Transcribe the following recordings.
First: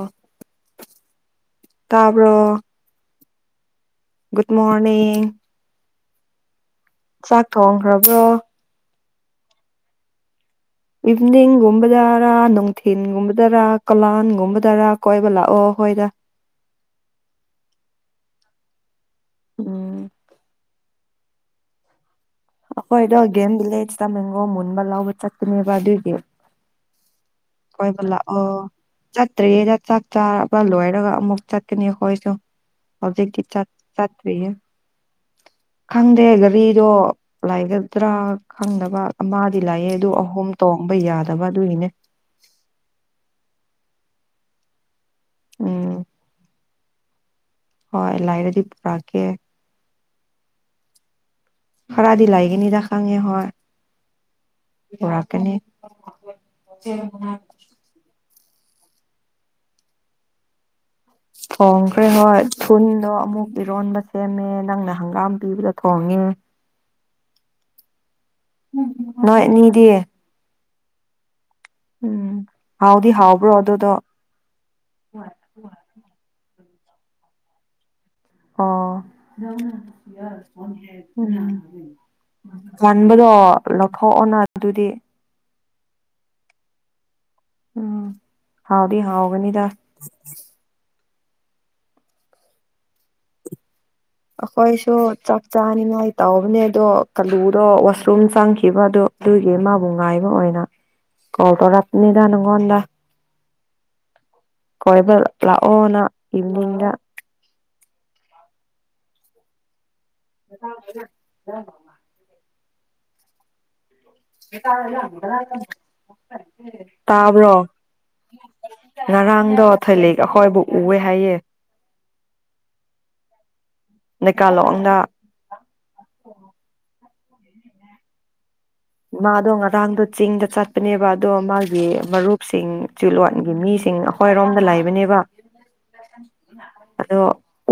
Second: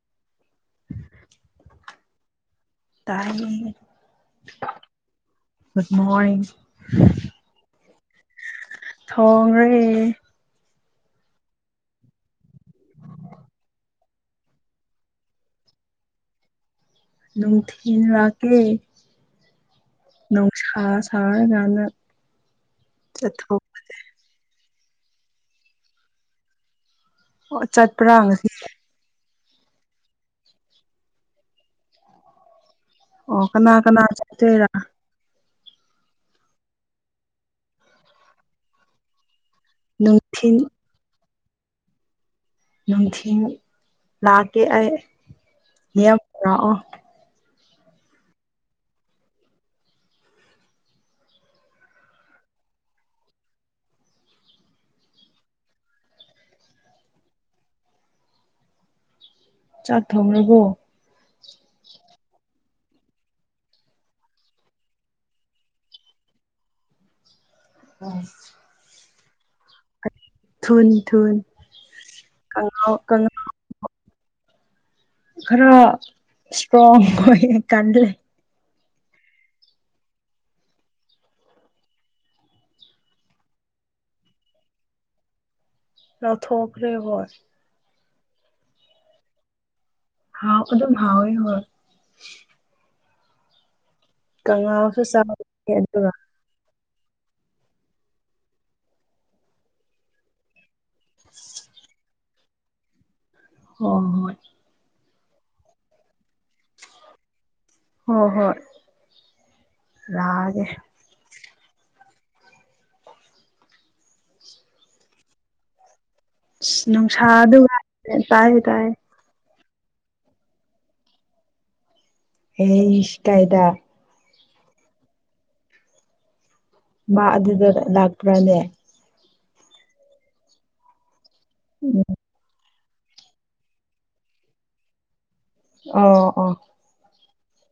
ꯑ ꯇꯥꯔꯕꯣ ꯇꯥꯏ ꯒꯨꯗ ꯃꯣꯔꯅꯤꯡ ꯃꯣꯔ ꯆꯥꯛ ꯊꯣꯡꯈ꯭ꯔꯕ꯭ꯔꯣ ꯊꯣꯡꯔꯤ ꯏꯚꯅꯤꯡꯒꯨꯝꯕꯗꯔꯥ ꯅꯨꯡꯊꯤꯤꯟꯒꯨꯝꯕꯗꯔ ꯀꯂꯥꯟꯒꯨꯝꯕꯗꯔ ꯀꯣꯏꯕ ꯂꯥꯛꯑꯣ ꯍꯣꯏꯗ ꯝ ꯊꯤꯟ ꯔꯀꯦ ꯎꯝ ꯍ ꯁꯅ ꯀꯥꯟꯅ ꯑꯣꯏꯗꯣ ꯒꯦꯝ ꯂꯩꯦ ꯏ ꯇ ꯃꯦꯡꯣ ꯊꯝꯕ ꯂꯥꯎꯕ ꯆꯠꯠꯇꯅꯦꯕ ꯑꯗꯨꯗꯣ ꯑꯣ ꯆꯠꯄ꯭ꯔꯥ ꯉꯁꯤ ꯇ꯭ꯔꯦꯗ ꯆꯥꯛ ꯆꯥꯔꯕ ꯂꯣꯏꯔꯒ ꯑꯃꯨꯛ ꯆꯠꯀꯅꯤ ꯑꯩꯈꯣꯏꯁꯨ ꯍꯧꯖꯤꯛꯇꯤ ꯑꯣ ꯆꯠ ꯀꯅꯥ ꯀꯅꯥ ꯆꯠꯇ꯭ꯔꯤꯌꯦ ꯆꯠꯇꯦꯔ ꯈꯪꯗꯦ ꯒꯥꯔꯤꯗꯣ ꯂꯥꯏꯒꯗ꯭ꯔꯥ ꯈꯪꯅꯕ ꯑꯃ ꯂꯥꯛꯑꯦ ꯑꯗꯨ ꯑꯍꯨꯝ ꯅꯨꯡꯊꯤꯟ ꯇꯣꯡꯕ ꯌꯥꯗꯦ ꯍꯕꯥ ꯑꯗꯨꯏꯅꯦ ꯅꯨꯡꯊꯤ ꯂꯥꯛꯀꯦ ꯑꯩ ꯎꯝ ꯌꯦ ꯍꯣꯏ ꯂꯥꯏꯔꯗꯤ ꯄꯨꯔꯛꯀꯦ ꯈꯔꯗꯤ ꯂꯥꯏꯒꯅꯤꯗ ꯈꯪꯉꯦ ꯍꯣꯏ ꯄꯨꯔꯛꯀꯅꯤ ꯆꯥꯛ ꯊꯣꯡ꯭ꯔꯕꯣ ꯐꯣꯡꯈ꯭ꯔꯦ ꯅꯣꯏ ꯐꯨꯟꯗꯣ ꯑꯃꯨꯛ ꯄꯔꯣꯟꯕ ꯁꯦꯝꯃꯦ ꯅꯪꯅ ꯍꯪꯒꯥꯝ ꯄꯤꯕꯗ ꯊꯣꯡꯉꯦ ꯎꯝ ꯅꯣꯏꯅꯤꯗꯤ ꯊꯣꯟ ꯊꯣꯟ ꯎꯝ ꯍꯥꯎꯗꯤ ꯍꯥꯎꯕ꯭ꯔꯣ ꯑꯗꯨꯗ ꯈꯔꯣ ꯁꯇ꯭ꯔꯣ ꯌꯥꯀꯥꯟ꯭ꯔꯦ ꯑꯣ ꯆꯥꯟꯕꯗꯣ ꯂꯧꯊꯣꯛꯑꯣꯅ ꯑꯗꯨꯗꯤ ꯅꯊꯄꯂꯤ ꯑꯣꯏꯣꯏ ꯎꯝ ꯍꯥꯎꯗꯤ ꯍꯥꯎꯒꯅꯤꯗ ꯍꯣꯏ ꯍꯣꯏ ꯑꯩꯈꯣꯏꯁꯨ ꯀꯥꯡꯉꯧꯁꯨ ꯆꯥꯛ ꯆꯥꯔꯦ ꯆꯥꯅꯤꯡꯉꯥꯏ ꯑꯗꯨꯒ ꯇꯧꯕꯅꯦ ꯑꯗꯣ ꯑꯥꯂꯨꯗꯣ ꯋꯥꯁꯔꯨꯝ ꯆꯪꯈꯤꯕ ꯑꯗꯨ ꯑꯗꯨꯒꯤ ꯃꯥꯕꯨ ꯉꯥꯏꯕ ꯑꯣꯏꯅ ꯀꯣ ꯇꯔꯅꯤ ꯗꯥꯅꯅꯨꯡꯉ ꯍ ꯍꯣꯏ ꯀꯣꯏꯕ ꯂꯥꯛꯑꯣꯅ ꯏꯚꯅꯤꯡꯗ ꯍꯣꯏ ꯍꯣꯏ ꯔꯒꯦ ꯑ ꯇꯥꯂ ꯑ ꯉꯥꯛ ꯅꯨꯡꯁꯥ ꯑꯗꯨꯒ ꯇꯥꯏꯌꯦ ꯇꯥꯏꯌꯦ ꯀꯊꯂꯤ ꯑꯩꯈꯣꯏꯕꯨ ꯎꯑꯦ ꯍꯥꯏꯌꯦ ꯑꯦ ꯏꯁ ꯍꯥꯏꯗ ꯂꯩꯀꯥꯂꯣꯗ ꯃꯥ ꯑꯗꯨꯗ ꯂꯥꯛꯄ꯭ꯔꯅꯦ ꯃꯥꯗꯣ ꯉꯔꯥꯡꯗꯣ ꯆꯤꯡꯗ ꯆꯠꯄꯅꯦꯕ ꯑꯗꯣ ꯃꯥꯒꯤ ꯃꯔꯨꯞꯁꯤꯡ ꯆꯤꯂꯣꯒꯤ ꯃꯤꯁꯤꯡ ꯑꯩꯈꯣꯏꯔꯣꯝꯗ ꯂꯩꯕꯅꯦꯕ ꯑ ꯑ ꯑꯗꯣ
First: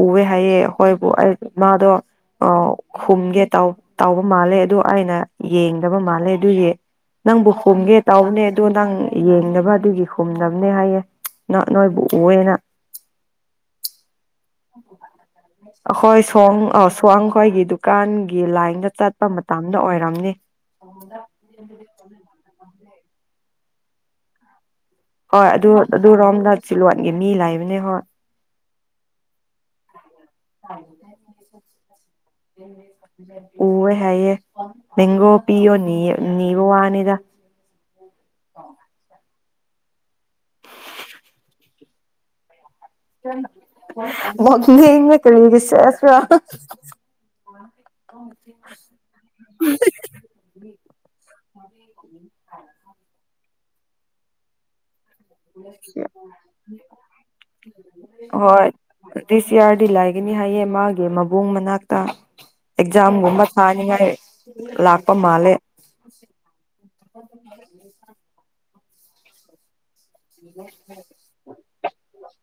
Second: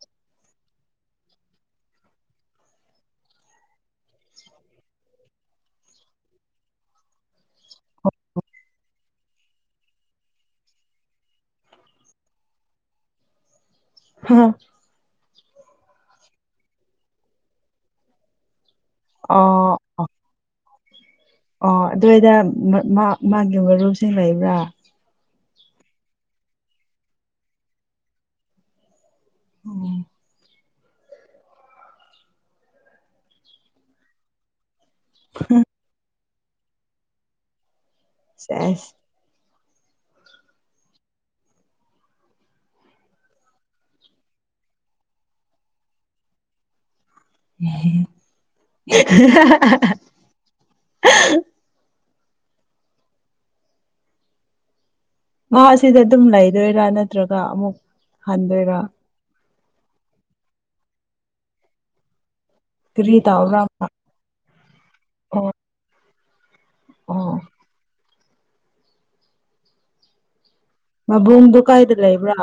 ꯎꯑꯦ ꯍꯥꯏꯌꯦꯦ ꯍꯣꯏꯕꯨ ꯑꯩ ꯃꯥꯗꯣ ꯑ ꯍꯨꯝꯒꯦ ꯇꯥꯎꯕ ꯃꯥꯜꯂꯦ ꯑꯗꯨꯣ ꯑꯩꯅ ꯌꯦꯡꯒꯦ ꯈꯪꯗꯕ ꯃꯥꯜꯂꯦ ꯑꯗꯨꯒꯤ ꯅꯪꯕꯨ ꯍꯨꯝꯒꯦ ꯇꯥꯎꯕꯅꯦ ꯑꯗꯣ ꯅꯪ ꯌꯦꯡꯅꯕ ꯑꯗꯨꯒꯤ ꯍꯨꯝꯗꯅꯕꯅꯦ ꯍꯥꯏꯌꯦꯦ ꯅꯣꯏꯕꯨ ꯎꯌꯦꯅ ꯍꯥꯥ ꯑꯩꯈꯣꯏ ꯁ ꯑ ꯁꯋꯥꯡꯈꯣꯏꯒꯤ ꯗꯨꯀꯥꯟꯒꯤ ꯂꯥꯏꯟꯗ ꯆꯠꯄ ꯑꯣ ꯃꯇꯝꯗ ꯑꯣꯏꯔꯝꯅꯤ ꯑꯗ ꯑꯣ ꯑꯗꯨꯗ ꯃꯥ ꯃꯥꯒꯤ ꯃꯔꯨꯞꯁꯤꯡ ꯂꯩꯕ꯭ꯔꯥ ꯍꯣꯏ ꯑꯗꯨ ꯑꯗꯨ ꯔꯣꯝꯗ ꯆꯤꯂꯣꯟꯒꯤ ꯃꯤ ꯂꯩꯕꯅꯦ ꯍꯣꯏ꯫ ꯎꯝ [unintelligible] ꯑꯨꯋꯦ ꯍꯥꯏꯌꯦ꯫ ꯃꯦꯡꯒꯣ ꯄꯤꯌꯣ ꯅꯤꯑꯦ꯫ ꯅꯤꯕ ꯋꯥꯅꯤꯗ꯫ ꯁꯦꯁ ꯅꯣꯛꯅꯤꯡꯏ ꯀꯔꯤꯒꯤ ꯁꯦꯁ ꯔ [unintelligible] [unintelligible] [unintelligible] ꯃꯍꯥꯛ ꯁꯤꯗ ꯑꯗꯨꯝ ꯂꯩꯗꯣꯏꯔꯥ ꯅꯠꯇ꯭ꯔꯒ ꯑꯃꯨꯛ ꯍꯣꯏ ꯍꯟꯗꯣꯏꯔꯥ ꯗꯤꯁ ꯌꯥꯔꯗꯤ ꯂꯩꯒꯅꯤ ꯍꯥꯏꯌꯦ ꯃꯥꯒꯤ ꯃꯕꯨꯡ ꯃꯅꯥꯛꯇ꯫ ꯀꯔꯤ ꯑꯦꯛꯖꯥꯝꯒꯨꯝꯕ ꯇꯧꯕ꯭ꯔꯥ ꯊꯥꯅꯤꯡꯉꯥꯏ ꯂꯥꯛꯄ ꯑꯣ ꯃꯥꯜꯂꯦ ꯑꯣ [unintelligible] ꯃꯕꯨꯡꯗꯨ ꯀꯥꯏꯗ ꯂꯩꯕ꯭ꯔꯥ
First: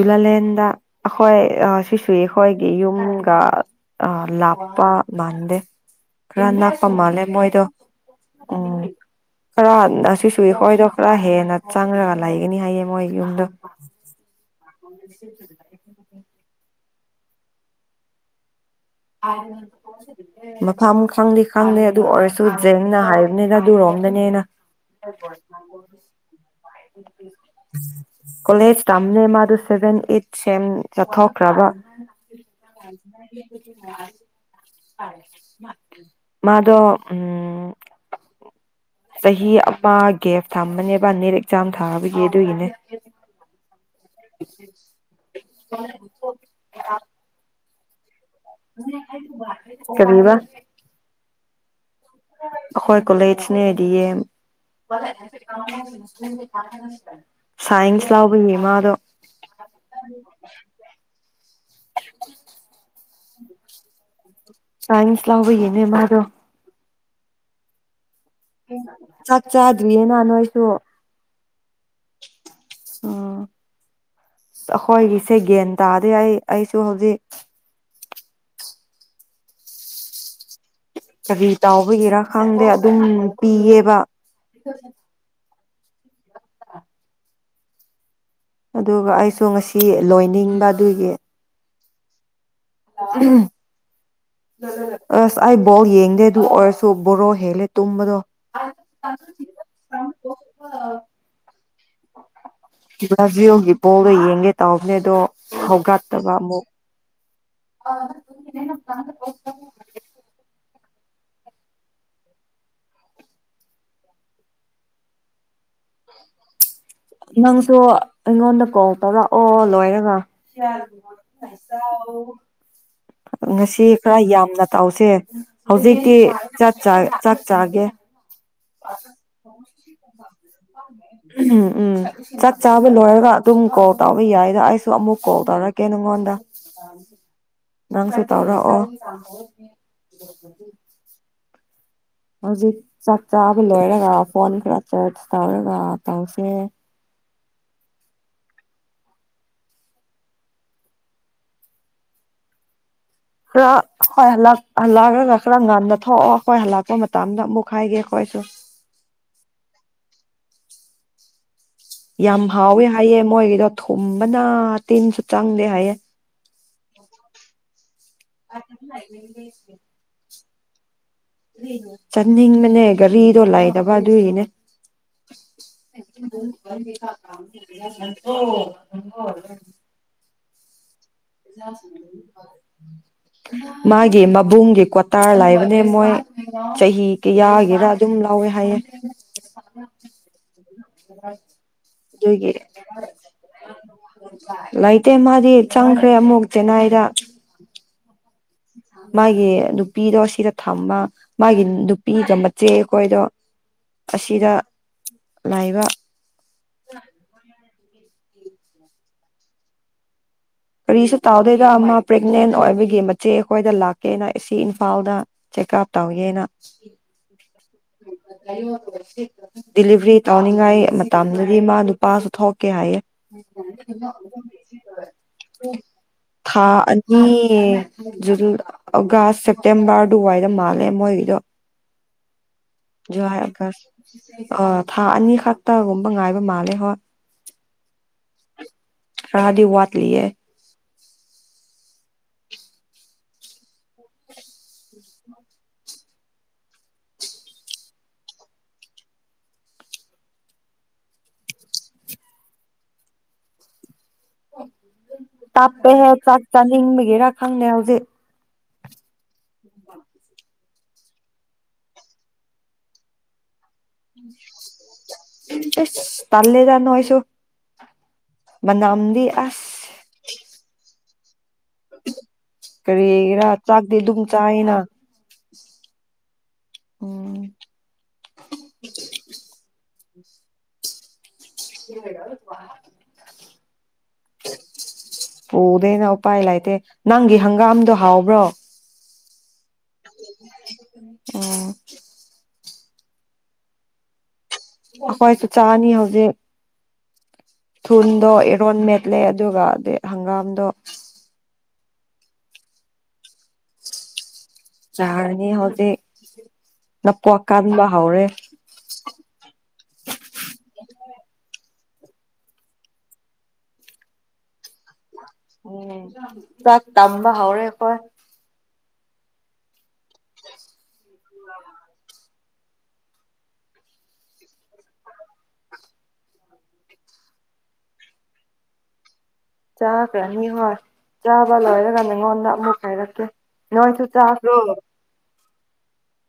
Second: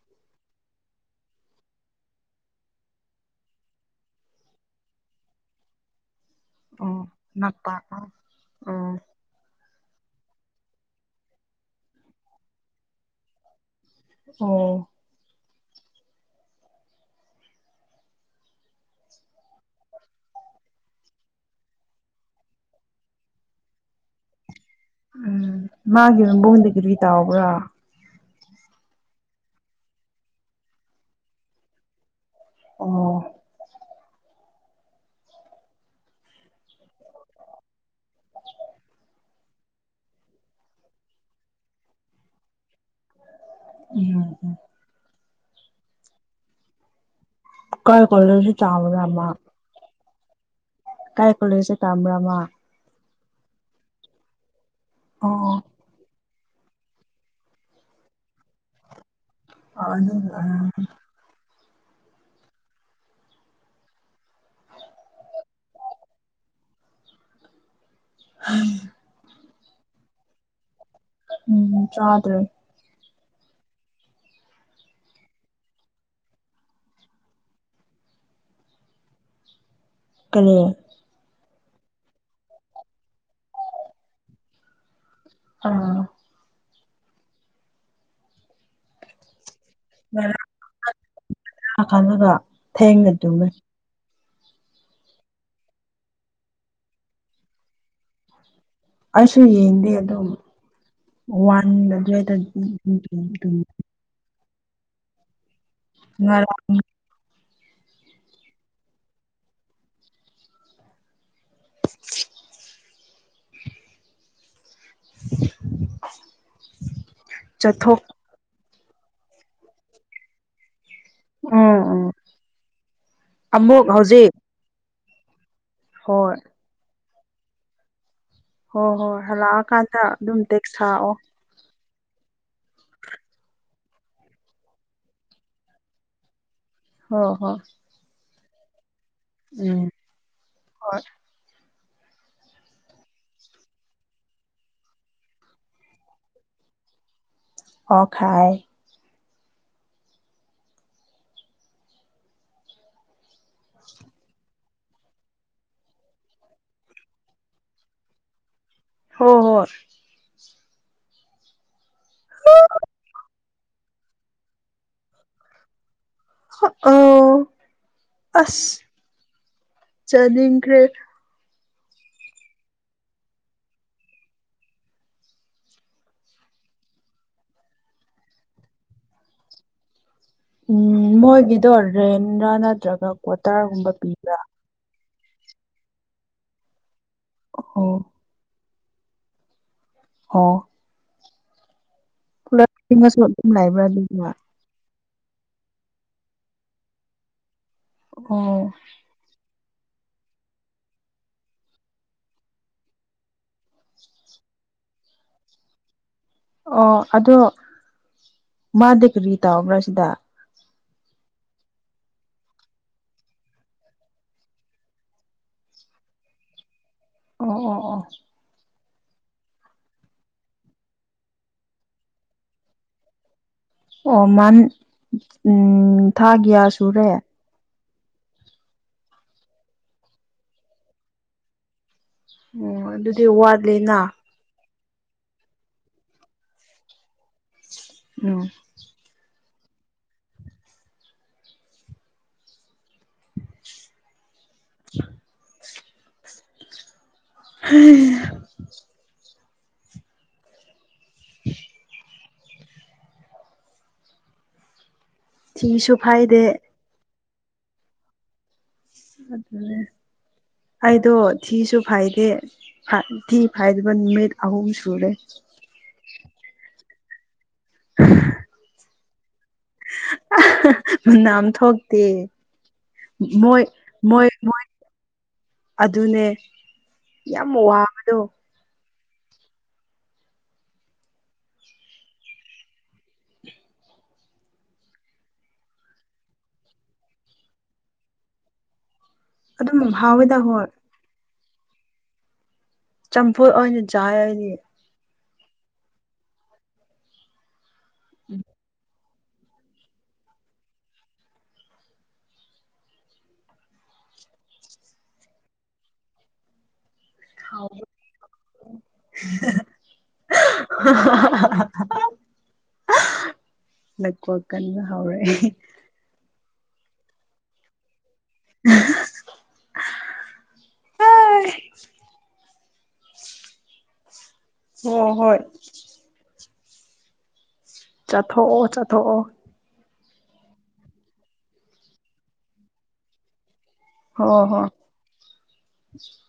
ꯂꯥꯂꯦꯟꯗ ꯑꯩꯈꯣꯏ ꯁꯤꯁꯨ ꯑꯩꯈꯣꯏꯒꯤ ꯌꯨꯝꯒ ꯂꯥꯞꯄ ꯃꯥꯟꯗꯦ ꯈꯔ ꯅꯛꯄ ꯑꯣ ꯃꯥꯜꯂꯦ ꯃꯣꯏꯗꯣ ꯅꯛꯄ ꯎꯝ꯫ ꯑꯣ ꯈꯔ ꯑꯁꯤꯁꯨ ꯑꯩꯈꯣꯏꯗꯣ ꯈꯔ ꯍꯦꯟꯅ ꯆꯪꯔꯒ ꯂꯩꯒꯅꯤ ꯍꯥꯏꯌꯦ ꯃꯣꯏ ꯌꯨꯝꯗꯣ꯫ ꯑꯣ [unintelligible] ꯃꯐꯝ ꯈꯪꯗꯤ ꯈꯪꯗꯦ ꯑꯗꯨ ꯑꯣꯏꯔꯁꯨ ꯖꯦꯡꯅ ꯍꯥꯏꯕꯅꯤꯗ ꯑꯗꯨꯔꯣꯝꯗꯅꯦꯅ꯫ ꯎꯝ ꯃꯥꯒꯤ ꯃꯕꯨꯡꯗꯤ ꯀꯔꯤ ꯇꯥꯎꯕ꯭ꯔꯥ꯫ ꯀꯣꯂꯦꯖ ꯇꯝꯅꯦ ꯃꯥꯗ ꯁꯦꯚꯦꯟ ꯑꯩꯠ ꯁꯦꯝ ꯆꯠꯊꯣꯛꯈ꯭ꯔꯕ꯫ ꯑꯣ [unintelligible] ꯃꯥꯗꯣ ꯎꯝ ꯆꯍꯤ ꯑꯃꯥ ꯒꯦꯞ ꯊꯝꯕꯅꯦꯕ ꯅꯦꯠ ꯑꯦꯛꯖꯥꯝ ꯊꯥꯕꯒꯤ ꯑꯗꯨꯒꯤꯅꯦ꯫ ꯎꯝ ꯎꯝ [unintelligible] [unintelligible] ꯀ [unintelligible] ꯀꯔꯤꯕ꯫ ꯀꯥꯏ ꯀꯣꯂꯦꯁꯇ ꯇꯝꯕꯔ ꯃꯥ ꯀꯣꯂꯦꯖꯅ ꯗꯤ ꯌꯦꯝ ꯑꯣ [unintelligible] ꯁꯥꯏꯟꯁ ꯂꯥꯎꯕꯒꯤ ꯃꯥꯗꯣ ꯑꯗꯨ ꯑ ꯁꯥꯏꯟꯁ ꯂꯧꯕꯒꯤꯅꯦ ꯃꯥꯗꯣ ꯎ ꯆꯠ ꯆꯥꯗ꯭ꯔꯤꯌꯦꯅ ꯅꯣꯏꯁꯨ ꯎꯝ ꯆꯥꯗ꯭ꯔꯦ ꯎꯝ ꯑꯈꯣꯏꯒꯤꯁꯦ ꯒ꯭ꯌꯥꯟ ꯇꯥꯗꯤ ꯑꯩ ꯑꯩꯁꯨ ꯍꯧꯖꯤꯛ ꯀꯔꯤ ꯀꯔꯤ ꯇꯥꯎꯕꯒꯤꯔꯥ ꯈꯪꯗꯦ ꯑꯗꯨꯝ ꯄꯤꯌꯦꯕ ꯑꯥ ꯑꯗꯨꯒ ꯑꯩꯁꯨ ꯉꯁꯤ ꯁꯤ ꯂꯣꯏꯅꯤꯡꯕ ꯑꯗꯨꯒꯤ [unintelligible] ꯊꯦꯡꯠꯇꯃꯦ ꯑꯁ ꯑꯩ ꯕꯣꯔꯣꯛ ꯌꯦꯡꯗꯦ ꯑꯗꯨ ꯑꯣꯏꯔꯁꯨ ꯕꯣꯔꯣ ꯍꯦꯜꯂꯦ ꯇꯨꯝꯕꯗꯣ ꯑꯩꯁꯨ ꯌꯦꯡꯗꯦ ꯑꯗꯨꯝ ꯋꯥꯟ ꯑꯗꯨꯋꯥꯏꯗ ꯕ꯭ꯔꯥꯖꯤꯜꯒꯤ [unintelligible] ꯕꯣꯜꯗꯣ ꯌꯦꯡꯒꯦ ꯇꯧꯕꯅꯦ ꯑꯗꯣ ꯍꯧꯒꯠꯇꯕ ꯑꯃꯨꯛ ꯉꯔꯥꯡ [unintelligible] [inaudible] [inaudible] ꯅꯪꯁꯨ ꯆꯠꯊꯣꯛ ꯑꯩꯉꯣꯟꯗ ꯀꯣ ꯇꯧꯔꯛ ꯑꯣ ꯂꯣꯏꯔꯒ ꯎꯝ ꯎꯝ ꯉꯁꯤ ꯑꯃꯨꯛ ꯈꯔ ꯍꯧꯖꯤꯛ ꯌꯥꯝꯅ ꯇꯧ ꯆꯦ ꯍꯧꯖꯤꯛꯇꯤ ꯍꯣꯏ ꯆꯥꯛ ꯆꯥ ꯆꯥꯛ ꯆꯥꯒꯦ ꯍꯣꯏ ꯍꯣꯏ ꯍꯜꯂꯛꯑꯀꯥꯟꯗ ꯑꯗꯨꯝ ꯇꯦꯛꯁ ꯊꯥꯔꯛꯑꯣ ꯎꯝ ꯎꯝ ꯆꯥꯛ ꯆꯥꯕ ꯂꯣꯏꯔꯒ ꯑꯗꯨꯝ ꯀꯣꯜ ꯇꯧꯕ ꯌꯥꯏꯗ ꯑꯩꯁꯨ ꯑꯃꯨꯛ ꯀꯣꯜ ꯇꯧꯔꯛꯀꯦ ꯅꯪꯉꯣꯟꯗ ꯍꯣꯏ ꯍꯣꯏ ꯅꯪꯁꯨ ꯇꯧꯔꯛꯑꯣ [inaudible] ꯎꯝ ꯍꯣꯏ ꯍꯧꯖꯤꯛ ꯆꯥꯛ ꯆꯥꯕ ꯂꯣꯏꯔꯒ ꯐꯣꯟ ꯈꯔ ꯇꯧꯔꯒ ꯇꯧꯁꯦ ꯑꯣ ꯈꯥꯏ ꯈꯔ ꯈꯣꯏ ꯍꯜ ꯂꯛ ꯍꯜꯂꯛꯑꯒꯒ ꯈꯔ ꯉꯟꯅ ꯊꯣꯛꯑꯣ ꯑꯈꯣꯏ ꯍꯜꯂꯛꯄ ꯃꯇꯝꯗ ꯑꯃꯨꯛ ꯍꯥꯏꯒꯦ ꯈꯣꯏꯁꯨ ꯍꯣ ꯍꯣꯏ ꯌꯥꯝ ꯍꯥꯎꯋꯦ ꯍꯥꯏꯌꯦ ꯃꯣꯏꯒꯤꯗꯣ ꯊꯨꯝꯕꯅ ꯇꯤꯟꯁꯨ ꯆꯪꯗꯦ ꯍꯥꯏꯌꯦꯦ ꯑꯣ ꯑꯁ ꯆꯗꯤ ꯐ ꯆꯠꯅꯤꯡꯕꯅꯦ ꯒꯥꯔꯤꯗꯣ ꯂꯩꯥꯇꯕ ꯑꯗꯨꯒꯤꯅꯦ ꯑꯣꯝ ꯃꯣꯏꯒꯤꯗꯣ ꯔꯦꯟꯗꯥ ꯅꯠꯇ꯭ꯔꯒ ꯀ꯭ꯋꯥꯇꯔꯒꯨꯝꯕ ꯄꯤꯕ꯭ꯔꯥ ꯇꯥꯔ ꯂꯩꯕꯅꯦ ꯃꯣꯏ ꯆꯍꯤ ꯀꯌꯥꯒꯤꯔꯥ ꯑꯣ ꯑꯗꯨꯝ ꯂꯥꯎꯋꯦ ꯍꯥꯏꯌꯦ [unintelligible] ꯑꯣ [inaudible] ꯑꯗꯨꯒꯤ ꯄꯨꯂꯞꯁꯨ ꯑꯗꯨꯝ ꯂꯩꯕ꯭ꯔꯗꯤ ꯅꯠꯇꯦ ꯃꯗꯤ ꯆꯥꯡ ꯈ꯭ꯔꯦ ꯑꯃꯨꯛ ꯆꯦꯅꯥꯏꯗ ꯑꯣ ꯃꯥꯒꯤ ꯅꯨꯄꯤꯗꯣ ꯁꯤꯗ ꯊꯝꯕ ꯃꯥꯒꯤ ꯅꯨꯄꯤꯒ ꯃꯆꯦꯒ ꯑꯩꯈꯣꯏꯗꯣ ꯑꯁꯤꯗ ꯂꯩꯕ ꯑꯣ ꯑꯗꯣ ꯃꯥꯗꯤ ꯀꯔꯤ ꯇꯧꯕ꯭ꯔ ꯁꯤꯗ ꯀꯔꯤꯁꯨ ꯇꯧꯗꯦꯗ ꯃ ꯄ꯭ꯔꯦꯒꯅꯦꯟ ꯑꯣꯏꯕꯒꯤ ꯃꯆꯦ ꯑꯩꯈꯣꯏꯗ ꯂꯥꯛꯀꯦꯅ ꯑ ꯏꯝꯐꯥꯜꯗ ꯆꯦꯛꯑꯞ ꯇꯧꯒꯦꯅ ꯑꯣ ꯑꯣ ꯑꯣ ꯗꯤꯂꯤꯚꯔꯤ ꯇꯧꯅꯤꯡꯉꯥꯏ ꯃꯇꯝꯗꯗꯤ ꯃꯥ ꯅꯨꯄꯥꯁꯨ ꯊꯣꯛꯀꯦ ꯍꯥꯏꯌꯦ ꯑꯣ ꯃꯥ ꯎꯝ ꯊꯥꯀꯌꯥ ꯊꯥ ꯁꯨꯔꯦ ꯑꯅꯤ ꯖꯨꯟ ꯑꯣꯒꯁ ꯁꯦꯞꯇꯦꯝꯕꯔ ꯑꯗꯨꯋꯥꯏꯗ ꯃꯥꯜꯂꯦ ꯃꯣꯏꯒꯤꯗꯣ ꯑꯣ ꯑꯗꯨꯗꯤ ꯖꯨꯂꯥꯏ ꯋꯥꯠꯂꯤꯅ ꯑꯥꯒꯁ ꯑ ꯊꯥ ꯑꯅꯤꯈꯛꯇꯒꯨꯝꯕ ꯉꯥꯏꯕ ꯃꯥꯜꯂꯦ ꯍꯣꯏ ꯑ ꯈꯔꯥꯗꯤ ꯋꯥꯠ ꯂꯤ ꯎꯝ ꯍꯝ [inaudible] ꯇꯞꯄꯦ ꯊꯤꯁꯨ ꯍꯦ ꯆꯥꯛ ꯐꯥꯏꯗꯦ ꯆꯥ ꯃꯒꯦꯔ ꯈꯪꯗꯦ ꯍꯧꯖꯤꯛ ꯎꯝ ꯑꯗꯨꯅꯦ ꯑꯩꯗꯣ ꯊꯤꯁꯨ ꯐꯥꯏꯗꯦ ꯊꯤ ꯐꯥꯏꯗꯕ ꯅꯨꯃꯤꯠ ꯑꯍꯨꯝ ꯁꯨꯔꯦ ꯇꯜ ꯂꯤꯗ ꯅꯣꯏꯁꯨ ꯃꯅꯝꯅ ꯑꯩ ꯑꯁ ꯑ ꯅꯝ ꯀꯔꯤꯔꯥ ꯆꯥꯛꯇꯤ ꯑꯗꯨꯝ ꯃꯣꯏ ꯃꯣꯏ ꯆꯥꯏꯅ ꯑꯗꯨꯅꯦ ꯌꯥꯝ ꯋꯥ ꯋꯥꯕꯗꯣ ꯍ ꯔ ꯄꯨꯗꯦꯅ ꯎꯄꯥꯏ ꯂꯩꯇꯦ ꯅꯪꯒꯤ ꯍꯪꯒꯥꯝꯗꯣ ꯍꯥꯎꯕ꯭ꯔꯣ ꯑꯗꯨꯝꯍꯥꯎꯗ ꯍꯣꯏ ꯎꯝ ꯆꯝꯐꯨꯠꯅꯤ ꯖꯥꯏ ꯍꯥꯏꯅꯤ ꯑꯩꯈꯣꯏꯁꯨ ꯆꯥꯅꯤ ꯍꯧꯖꯤꯛ ꯊꯟꯗ ꯑꯦꯔꯣꯟꯃꯦꯠ ꯂꯩ ꯑꯗꯨꯒꯗꯤ ꯍꯪꯒꯥꯝꯗꯣ ꯆꯥꯔꯅꯤ ꯍꯧꯗꯤ ꯅꯄꯣ ꯀꯟꯕ ꯍꯧꯔꯦ ꯂ ꯀꯋꯥ ꯀꯅꯤꯡꯒ ꯍꯧ꯭ꯔꯦ ꯎꯝ ꯇꯝꯕ ꯍꯧꯔꯦꯀꯣꯏ ꯎ ꯎ ꯍꯣꯢ ꯍꯣꯏ ꯆꯠꯊꯣꯛꯑꯣ ꯆꯠꯊꯣꯛꯑꯣ ꯆꯥꯈ꯭ꯔꯅꯤ ꯍꯣꯏ ꯆꯥꯕ ꯂꯣꯏꯔꯒ ꯅꯉꯣꯟꯗ ꯑꯃꯨꯛ ꯍꯥꯏꯔꯛꯀꯦ ꯅꯣꯏ ꯆꯥꯗꯔꯣ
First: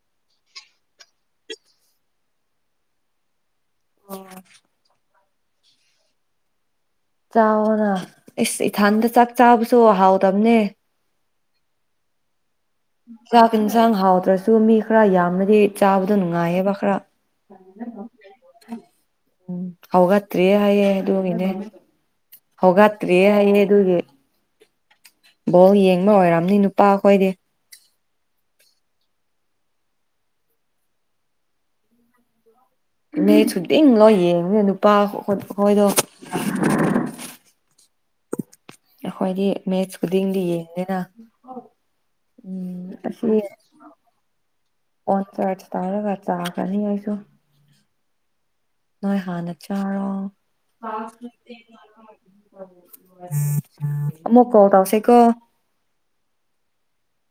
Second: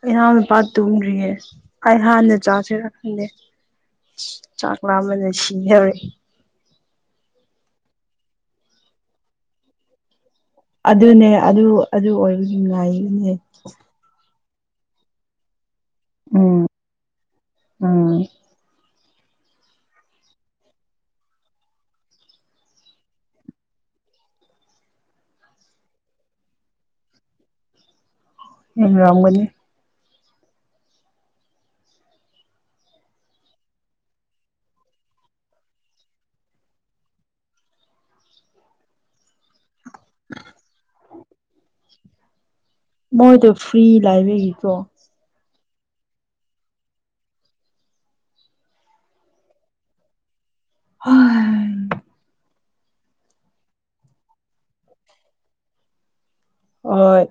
ꯑꯩꯍꯥꯟ ꯅꯨꯄꯥ ꯇꯨꯝꯗ꯭ꯔꯤꯌꯦ ꯑꯩ ꯍꯥꯟꯅ ꯆꯥꯁꯤꯔ ꯈꯟꯗꯦ ꯆꯥꯛ ꯂꯝꯕꯅꯦ ꯁꯤ ꯌꯥꯎꯔꯦ ꯆꯥꯎꯅ ꯑꯦꯁ ꯏꯊꯟꯗ ꯆꯥꯛ ꯆꯥꯕꯁꯨ ꯑꯍꯥꯎ ꯑꯗꯨꯅꯦ ꯑꯗꯨ ꯑꯗꯨ ꯑꯣꯏ ꯆꯥꯛ ꯏꯟꯁꯥꯡ ꯍꯥꯎꯗ꯭ꯔꯁꯨ ꯃꯤ ꯈꯔ ꯌꯥꯝꯅꯗꯤ ꯆꯥꯕꯗꯣ ꯎꯝ ꯅꯨꯡꯉꯥꯏꯌꯦꯕ ꯈꯔ ꯎꯝ ꯎꯝ ꯍꯧꯒꯠꯇ꯭ꯔꯤꯌꯦꯍꯥꯏꯌꯦ ꯑꯗꯨꯒꯤꯅꯦ ꯍꯧꯒꯠꯇ꯭ꯔꯤꯌꯦ ꯍꯥꯏꯌꯦ ꯑꯗꯨꯒꯤ ꯕꯣꯜ ꯌꯦꯡꯕ ꯑꯣꯏꯔꯝꯅꯤ ꯅꯨꯄꯥꯈꯣꯏꯗꯤ ꯎ ꯑꯅꯤ ꯃ ꯁꯨꯗꯤꯡ ꯂꯣ ꯌꯦꯡꯉꯅꯦ ꯅꯨꯄꯥ ꯑꯩꯣꯏꯗꯣ ꯑꯩꯈꯣꯏꯗꯤ ꯃꯦꯠꯁ ꯈꯨꯗꯤꯡ ꯂ ꯌꯦꯡꯗꯦꯅ ꯎꯝ ꯃꯣꯏ ꯇꯣ ꯐ꯭ꯔꯤ ꯂꯥꯏꯕꯦꯔꯤ ꯇꯣ ꯑꯣ ꯆ ꯇꯥꯔꯦ ꯈꯔ ꯆ ꯀꯅꯤ ꯑꯁꯨ ꯅꯣꯏ ꯍꯥꯟꯅ ꯆꯥꯔꯣ [unintelligible] ꯃꯀ ꯑꯣ ꯇꯁꯦꯀꯣ ꯑꯣꯏ